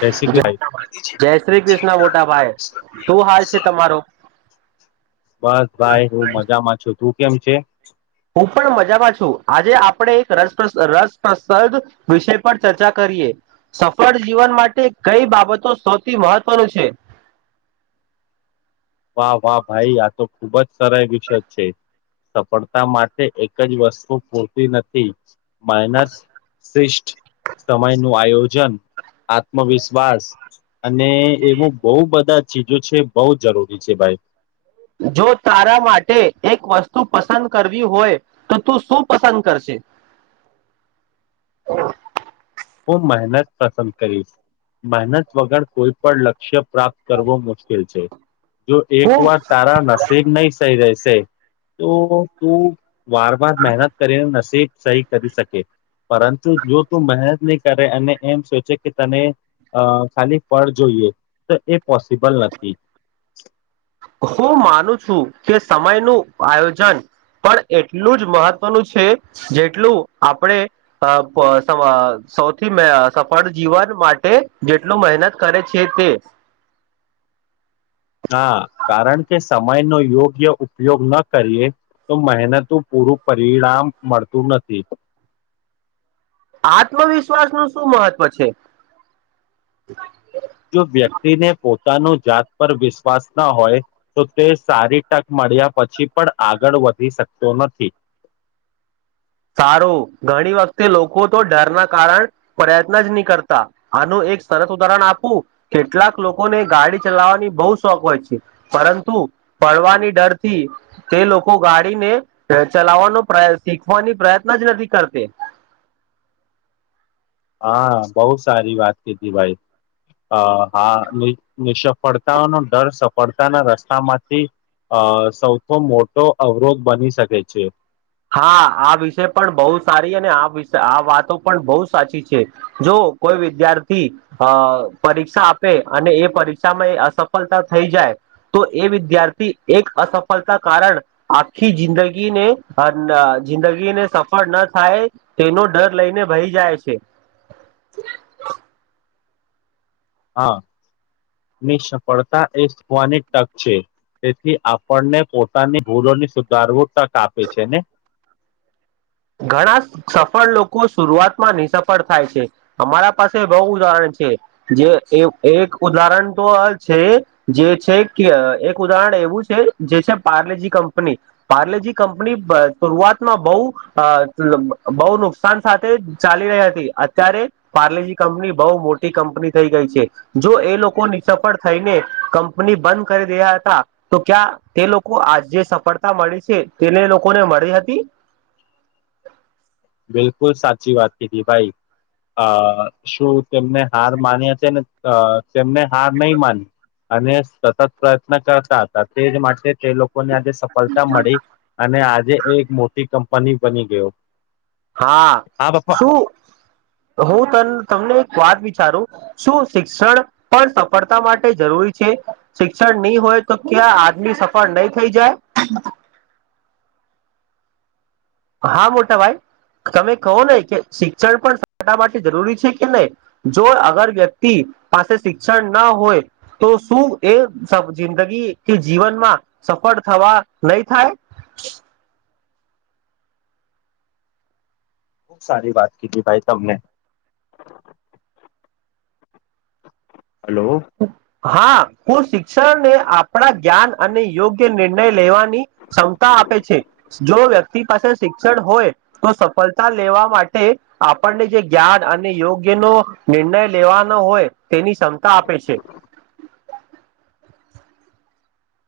જૈસી કે જ ભાઈ જય શ્રી કૃષ્ણ મોટાભાઈ, શું હાલ છે તમારો? [unintelligible] બસ ભાઈ, હું મજામાં છું, તું કેમ છે? હું પણ મજામાં છું, આજે આપડે એક રસપ રસપ્રસદ વિષય પર ચર્ચા કરીએ. સફળ જીવન માટે કઈ બાબતો સૌથી મહત્વનું છે? [inaudible] વાહ વાહ ભાઈ, આ તો ખુબ સરય વિશદ છે! સફળતા માટે એક જ વસ્તુ પૂરતી નથી, માઇનસ શિષ્ટ, સમય નું આયોજન, આત્મવિશ્વાસ અને એવું બોઉ બધા ચીજો છે, બોઉ જરૂરી છે ભાઈ. જો તારા માટે એક વસ્તુ પસંદ કરવી હોય, તો તું શું પસંદ કરશે? [inaudible] હું મેહનત પસંદ કરીશ. મેહનત વગર કોઈ પણ લક્ષ્ય પ્રાપ્ત કરવું મુશ્કિલ છે. જો એક હું વાર તારા નસીબ નઈ સહી રહેશે, તો તું વાર વાર મેહનત કરીને નસીબ સહી કરી સકે, પરંતુ જો તું મેહનત ની કરે અને એમ સોચે કે તને અ ખાલી ફળ જોઈએ તો એ પોસિબલ નથી હું માનું છું કે સમય નું આયોજન પણ એટલું જ મહત્વનું છે જેટલું આપડે [inaudible] સૌથી મેં સફાળ જીવન માટે જેટલો મહેનત કરે છે તે [inaudible] હા કારણ કે સમય નો યોગ્ય ઉપયોગ ન કરીએ તો મહેનતું પૂરું પરિણામ મળતું નથી. આત્મવિશ્વાસ નું શું મહત્વ છે? જો વ્યક્તિને પોતાનું જાત પર વિશ્વાસ ના હોય તો તે સારી ટકમાં મળ્યા પછી પણ આગળ વધી શકતો નથી. [inaudible] સારું ઘણી વખતે લોકો તો ડર ના કારણ પ્રયત્ન નીજ કરતા આનું એ એક સરત ઉદાહરણ આપું કેટલાક લોકોને ગાડી ચલાવવાની બો શોખ હોય છે પરંતુ પડવાની ડર થી તે લોકો ગાડીને ચલાવાનો પ્રય શીખ ખવાની પ્રયત્ન જ નથી કરતી હા બોઉ સારી વાત કીધી ભાઈ અ હા નિષફળતાઓનો ડર સફળતાના રસ્તામાંથી અ સૌથો મોટો અવરોધ બની શકે છે હા આ વિષય પણ બોઉ સારી અને આ વિશ આ વાતો પણ બોઉ સાચી છે જો કોઈ વિદ્યાર્થી અ પરીક્ષા આપે અને એ પરીક્ષામાં એ અસફળતા થઈ જાય તો એ વિદ્યાર્થી એક અસફળતા કારણ આખી જિંદગીને જિંદગીને સફળ ન થાય તેનો ડર લઈને બેહી જાય છે [inaudible] હા ની સફળતા એ સ્વાની ટક છે તેથી આપણને પોતાની ભૂલોની સુધારવું તક આપે છે ને ઘણા સફળ લોકો શુરઆતમાં નિસફળ થાય છે અમારા પાસે બોઉ ઉદાહરણ છે જે એ એક ઉદાહરણ તો છે જે છે કે એક ઉદાહરણ એવું છે જે છે પાર્લેજી કંપની પાર્લેજી કંપની શરઆતમાં બોઉ અ બો નુકસાન સાથે ચાલી રહી હતી અત્યારે પાર્લેજી કંપની બોઉ મો ટી કંપની થઈ ગઈ છે જો એ લોકો નિ સફળ થઈને કંપની બંધ કરી દિયા હતા તો ક્યાં તે લોકો આજે સફળતા મળી છે તેને લોકોને મળી હતી? બિલકુલ સાચી વાત કીધી ભાઈ અ શું તેમને હાર માની હતી અ તેમને હાર નઈ માન અને સતત પ્રયત્ન કરતા હતા તે જ માટે તે લોકો ને આજે સફળતા મળી અને આજે એ એક મોટી કંપની બની ગયો. હા શું હું ત તમને એક વાત વી સારું શું શિક્ષણ પણ સફળતા માટે જરૂરી છે શિક્ષણ નઈ હોય તો કે ટલા આદમની સફળ નઈ થઈ જાય હા મોટા ભાઈ. તમે કહો નહી કે શિક્ષણ પણ [inaudible] માટે જરૂરી છે કે નહી જો અગર વ્યક્તિ. પાસે શિક્ષણ ના હોય તો શું એ જિંદગી કે જીવનમાં. સફળ થવા નહી થાય. ખુબ સારી વાત કીધી ભાઈ તમને. હલો. હા હું શિક્ષણને આપણા જ્ઞાન અને યોગ્ય નિર્ણય લેવાની ક્ષમતા. આપે છે જો વ્યક્તિ પાસે શિક્ષણ હોય તો સફળતા લેવા માટે આપણ. જે જ્ઞાન અને યોગ્ય નો નિર્ણય લેવાનો હોય તેની ક્ષમતા આપે તે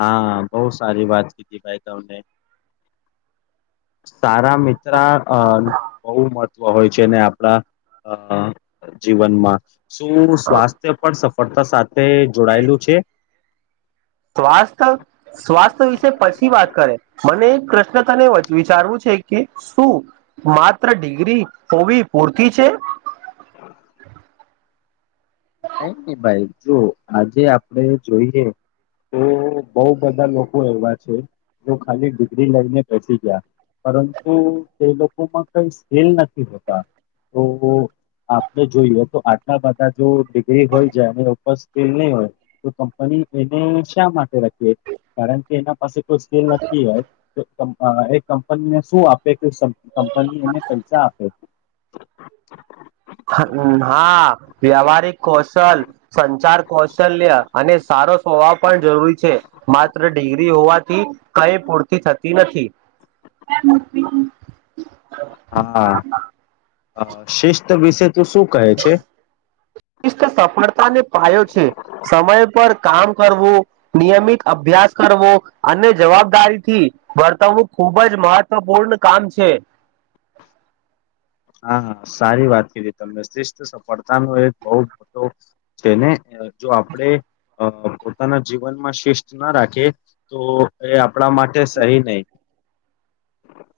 હા બઉં સારી વાત કીધી ભાઈ તમને સારા મિત્ર અ બહુ મ ત્વ હોય છે ને આપડા જીવનમાં શું સ્વાસ્થ્ય પણ સફ ફળતા સાથે જોડાયેલું છે તો આજકલ સ્વાસ્થ વિશે પછી વાત કરે મને એક પ્રશ્ન તને વિચારવું છે કે શું માત્ર ડિગ્રી હોવી પૂરતી છે? નઈ ની ભાઈ જો આજે આપડે જોઈએ તો બઉ બધા લોકો એવા છે જો ખાલી ડિગ્રી લઈને બેસી ગયા પરંતુ તે લોકોમાં કઈ સ્કિલ નથી હોતા તો આપણે જોઈએ તો આટલા બધા જો ડિગ્રી હોય જાય અને ઉપસ [inaudible] હોય તો કંપની એને શા માટે રાખીએ કારણ કે એના પાસે કોઈ સ્કેલ નથી હોય તો એ કંપનીને શું આપે? કંપની એને પૈસા આપે હા વ્યવહારિક કૌશલ સંચાર કૌશલ્ય અને સા સારો સ્વભાવ પણ જરૂરી છે માત્ર ડિગ્રી હોવાથી કઈ પૂરતી થતી નથી [unintelligible] હા શિસ્ત વિશે તું શું કહે છે સફળતા ને પાયો છે, સમય પર કામ કરવું નિયમિત અભ્યાસ કરવો અને જવાબદારીથી વર્તવવું. ખુબ જ મહત્વપૂર્ણ કામ છે. હા હા સારી વાત કીધી તમને શિસ્ત સફળતાનો એ બોવ મોટો છે ને? જો આપણે પોતાના જીવનમાં શિસ્ત ના રાખીએ તો એ. આપણા માટે સહી નહીં.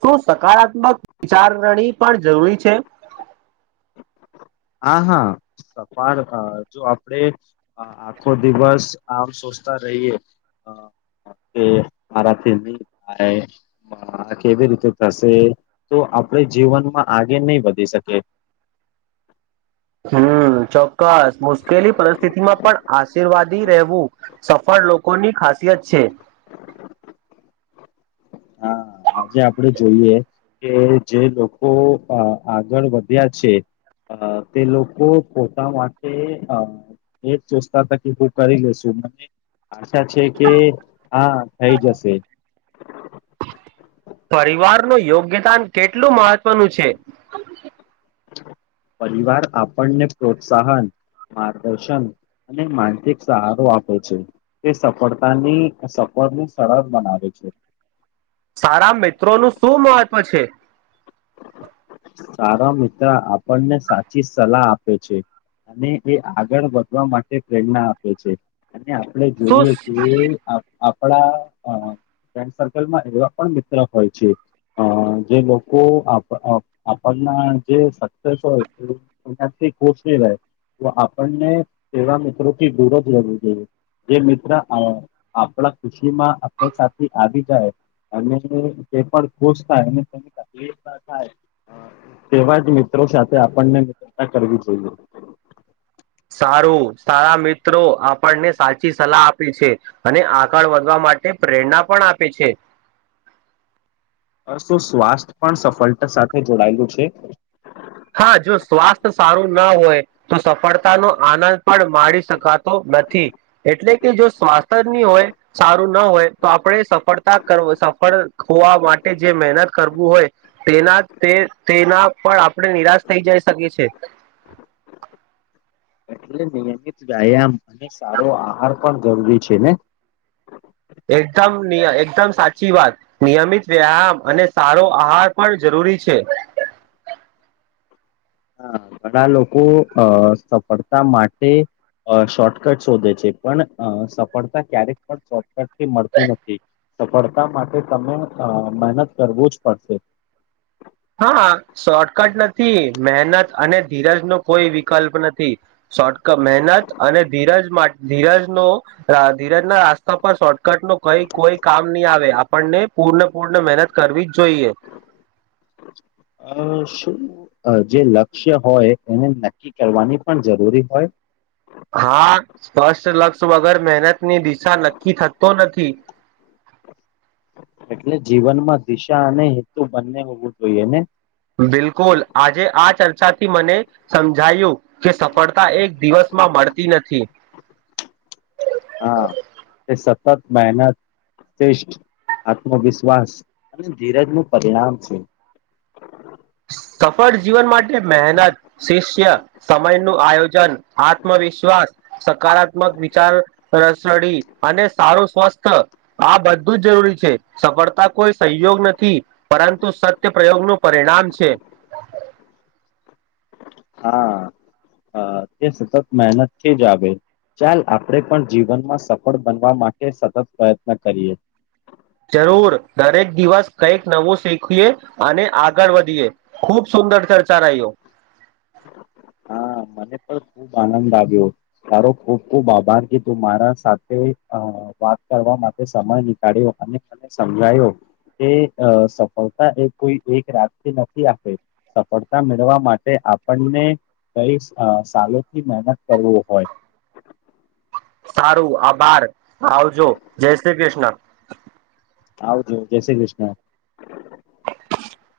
શું સકારાત્મક વિચારધણી પણ જરૂરી છે. હા હા જો આપડે આખો દિવસ આમ. હા રહીએ હા. કે મારાથી ની થાય આ કેવી રીતે થશે તો. આપણે જીવનમાં આગે નહી વધી શકે. [unintelligible] હમ્મ ચોક્કસ મુશ્કેલી પરિસ્થિતિમાં પણ આશીર્વાદી રહેવું સફળ. લોકોની ખાસિયત છે. હા. આજે આપડે જોઈએ કે જે લોકો આગળ વધ્યા છે. અ તે લોકો પોતા માટે અ એ ચોસ્તા તકી હું કરી લેસુ [unintelligible] છા છે કે હા થઈ જશે. પરિવાર નું યોગ્યદાન કેટલું મહત્વનું છે. [unintelligible] પરિવાર આપણને પ્રોત્સાહન, માર્ગદર્શન. અને માનસિક સહારો આપે છે, તે સફળતાની સફળને સરળ બનાવે છે. સારા મિત્રોનું શું મહત્ત્વ છે. સારો મિત્ર આપણને સાચી સલાહ આપે છે. અને એ આગળ વધવા માટે પ્રેરણા આપે છે. આપણેે શું જોઈએ કે અ આપણા અ ફ્રેન્ડ સર્કલમાં એવા પણ મિત્ર હોય છે, અ જે લોકો આપ આ આપણના જે સક્સેસ હોય એનાથી [unintelligible] તો આપણને તેવા મિત્રોથી દૂર જ રહેેવું જોઈએ જે મિત્ર અ આપણા ખુશીમાં આપણી સાથે આવી જાય અને તે પણ ખુસ થાય તેની તકલીફ ન થાય અ તેવા જ મિત્રો સાથે આપણને મિત્રતા કરવી જોઈએ સારું સારા મિત્રો આપણને સાચી સલાહ આપે છે, અને આગળ વધવા મા માટે પ્રેરણા પણ આપે છે. અર્શો સ્વાસ્થ્ય પણ સફળતા સાથે જોડાયેલું છે. હા જો સ્વાસ્થ્ય સારું ના હોય તો સફળતાનો આનંદ પણ માડી શકાતો નથી એટલે કે જો સ્વાસ્થ્યની હોય સારું ન હોય તો આપણે સફળતા કર સફળ હોવા માટે જે મહેનત કરવું હોય તેના તે તેના પણ આપણે નિરાશ થઈ જાય શકે છે. એટલે નિયમિત વ્યાયામ અને સારો આહાર પણ જરૂરી છે, ને? એકદમ એકદમ સાચી વાત નિયમિત વ્યાયામ અને સારો આહાર પણ જરૂ રી છે. હા ઘણા લોકો અ સફળતા માટે અ શોર્ટકટ શોધે છે, પણ અ સફળતા ક્યારેક પણ શોર્ટકટથી મલતું નથી સફળતા માટે તમે અ મહેનત કરવું જ પડશે હ હા શોર્ટકટ નથી મહેનત અને ધીરજ નો કોઈ વિકલ્પ નથી શોર્ટક મહેનત અને ધીરજ મા ધીરજનો રા ધીરજ ના રાસ્તા પર શોર્ટકટનો કઈ કોઈ કામ નહી આવે આપણને પૂર્ણ પૂર્ણ મહેનત કરવી જ જોઈએ [inaudible] અ શું અ જે લક્ષ્ય હોય એને નક્કી કરવાની પણ જરૂરી હોય હા સ્પષ્ટ લક્ષ્ય વગર મહેનતની દિશા નક્કી થતો ન થી. એટલે જીવનમાં દિશા અને હેતુ બંને હોવું જોઈએ ને? સાચી મને સમજાયું કે સફળતા એક દિવસમાં મળતી નથી [inaudible] હા તે સતત મહેનત શ્રેષ્ઠ આત્મવિશ્વાસ અને ધીરજ નું પરિણામ છે. [inaudible] સફળ જીવન માટે મહેનત શિષ્ય સમય નું આયોજન આત્મવિશ્વા વાસ સકારાત્મક વિચાર રસડી અને સારું સ્વસ્થ આ બધું જરૂરી છે, સફળતા કોઈ સહયોગ નથી પરંતુ સત્ય પ્રયોગનું પરિણામ છે. હા હા તે સતત મહેનતથી જ આવે ચાલ આપણે પણ જીવનમાં સફળ બનવા માટે સતત પ્રયત્ન કરીએ જરૂર દરેક દિવસ કંઈક નવું શીખીએ અને આગળ વધીએ ખુબ શુ દર ચર્ચા રહીઓ હા મને પણ ખુબ આનંદ આવ્યો તારો ખુબ ખુબ આભાર કે તું મારા સાથે અ વાત કરવા માટે સમય નીકાળ્યો અને મને સમજાયો એ અ સફળતા એ કોઈ એક રાતથી નથી આપે સફળતા મેળવા માટે આપણને કઈ અ સાલોથી મહેનત કરવો હોય સારું આભાર આવજો, જય શ્રી કૃષ્ણ આવજો, જય શ્રી કૃષ્ણ [inaudible]